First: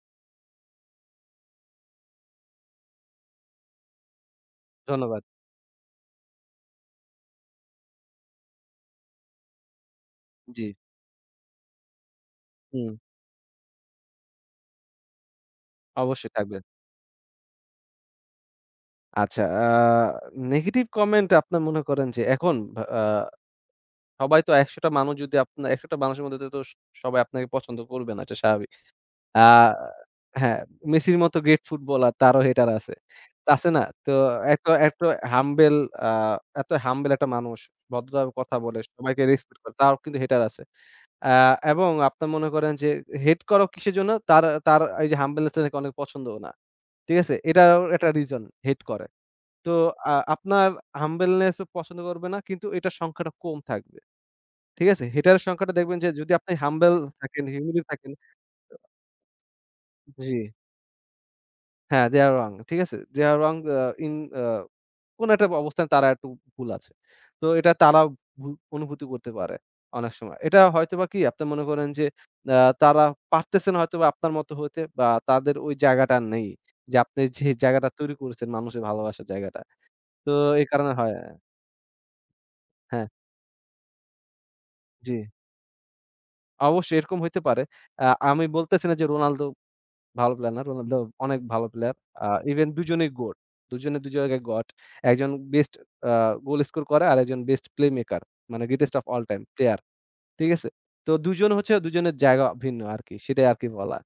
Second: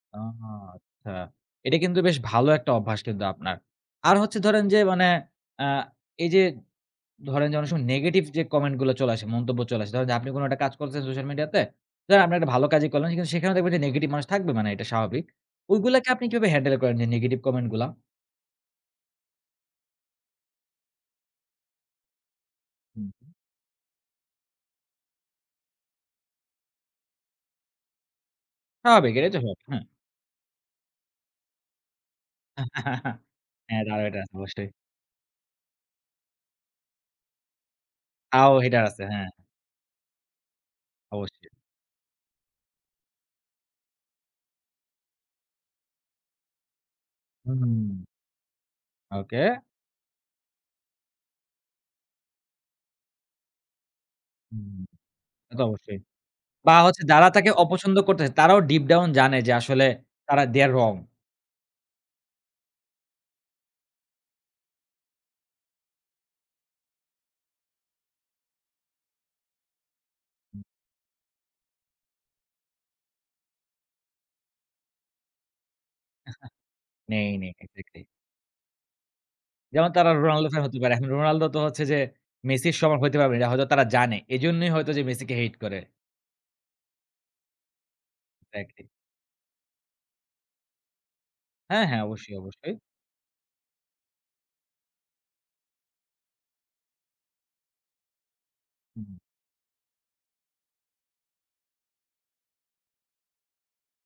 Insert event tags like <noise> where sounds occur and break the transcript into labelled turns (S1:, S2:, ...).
S1: আহা আচ্ছা। এটা কিন্তু বেশ ভালো একটা অভ্যাস কিন্তু আপনার। আর হচ্ছে ধরেন যে মানে
S2: ধন্যবাদ।
S1: আ এইযে ধরেন যে অনেক সময় নেগেটিভ যে কমেন্টগুলো চলে আসে, মন্তব্য চলে আসে। ধরেন যে আপনি কোন একটা
S2: জ্বি।
S1: কাজ করছেন সোশ্যাল মিডিয়াতে। ধরেন, আপনি একটা ভালো কাজই
S2: হু।
S1: করলেন কিন্তু সেখানেও দেখবেন যে নেগেটিভ মানুষ থাকবে। মানে এটা স্বাভাবিক। ওইগুলাকে আপনি
S2: অবশ্যই
S1: কিভাবে
S2: থাকবে।
S1: হ্যান্ডেল করেন যে নেগেটিভ কমেন্টগুলা?
S2: আচ্ছা আ নেগেটিভ কমেন্ট আপনার মনে করেন যে এখন ভা আ
S1: হুম, হু।
S2: সবাই তো ১০০ টা মানুষ যদি আপনার ১০০ টা মানুষের মধ্যে তে তো স সবাই আপনাকে পছন্দ করবে না, এটা স্বাভাবিক।
S1: স্বাভাবিক। এটাই তো
S2: আ
S1: হয়। হ্যাঁ।
S2: হ্যাঁ, মেসির মতো গ্রেট ফুটবলার, তারও হেটার আছে।
S1: <chuckles>
S2: তা
S1: হ্যাঁ।
S2: আছে না?
S1: <unintelligible>
S2: তো
S1: এটা। অবশ্যই।
S2: এতো, এতো, হাম্বেল আ এতো হাম্বেল একটা মানুষ, ভদ্রভাবে
S1: তাও
S2: কথা বলে,
S1: হেইটার আছে।
S2: সবাইকে
S1: হ্যাঁ।
S2: রেসপেক্ট করে। তারও কিন্তু হেটার আছে। আ
S1: অবশ্যই।
S2: এবং আপনারা মনে করেন যে এ হেট করো কিসের জন্য? তার, তার, এইযে হাম্বলনেস টা নাকি অনেকে পছন্দও না। ঠিক আছে? এটাও
S1: হুম।
S2: একটা রিজন হেট করে।
S1: ওকে।
S2: তো আ আপনার হাম্বলনেস ও পছন্দ করবে না। কিন্তু এটার সংখ্যাটা কম থাকবে।
S1: হুম।
S2: ঠিক আছে? হেটারের
S1: তো
S2: সংখ্যাটা
S1: অবশ্যই।
S2: দেখবেন যে যদি আপনি
S1: বা,
S2: হাম্বল
S1: হচ্ছে যারা
S2: থাকেন,
S1: তাকে
S2: <unintelligible>
S1: অপছন্দ
S2: থাকেন।
S1: করতেছে তারাও ডিপ ডাউন জানে যে আসলে তারা
S2: জ্বি।
S1: They are wrong.
S2: হ্যাঁ, They are wrong ঠিক আছে? They are wrong আ ইন আ কোন একটা অবস্থায় তারা একটু ভুল আছে। তো এটা তারাও ভু অনুভূতি করতে পারে অনেক সময়। এটা
S1: হু।
S2: হয়তোবা কি? আপনি মনে করেন যে, আ তারা পারতেছেনা হয়তোবা আপনার মতো হইতে বা, তাদের ওই জায়গাটা নেই।
S1: <chuckles>
S2: যে আপনি
S1: নেই,
S2: যে
S1: নেই,
S2: জায়গাটা
S1: এক্সাক্টলি।
S2: তৈরি করেছেন মানুষের ভালোবাসার জায়গাটা।
S1: যেমন তারা
S2: তো
S1: রোনাল্ডো ফ্যান
S2: এই
S1: হতে
S2: কারণে
S1: পারে। এখন
S2: হয় এ্যা
S1: রোনাল্ডো তো হচ্ছে যে মেসির সমান
S2: হ্যাঁ।
S1: হইতে পারবে না। এটা হয়তো তারা জানে। এইজন্যই হয়তো যে
S2: জি।
S1: মেসিকে হেইট করে।
S2: অবশ্যই। এরকম হইতে পারে। আ আমি বলতেছি
S1: একজেক্টলি।
S2: না যে রোনালদো ভালো প্লেয়ার না। রোনালদো অনেক ভালো
S1: হ্যাঁ,
S2: প্লেয়ার।
S1: হ্যাঁ।
S2: আ
S1: অবশ্যই,
S2: ইভেন
S1: অবশ্যই।
S2: ২ জনেই গোট। ২ জনেই ২ জায়গায় গট। একজন বেস্ট আ গোল স্কোর করে আর একজন বেস্ট Playmaker মানে Greatest of
S1: হুম।
S2: All Time Player ঠিক আছে? তো ২ জন হচ্ছে ২ জনের জায়গা ভিন্ন আরকি। সেটাই আরকি বলা।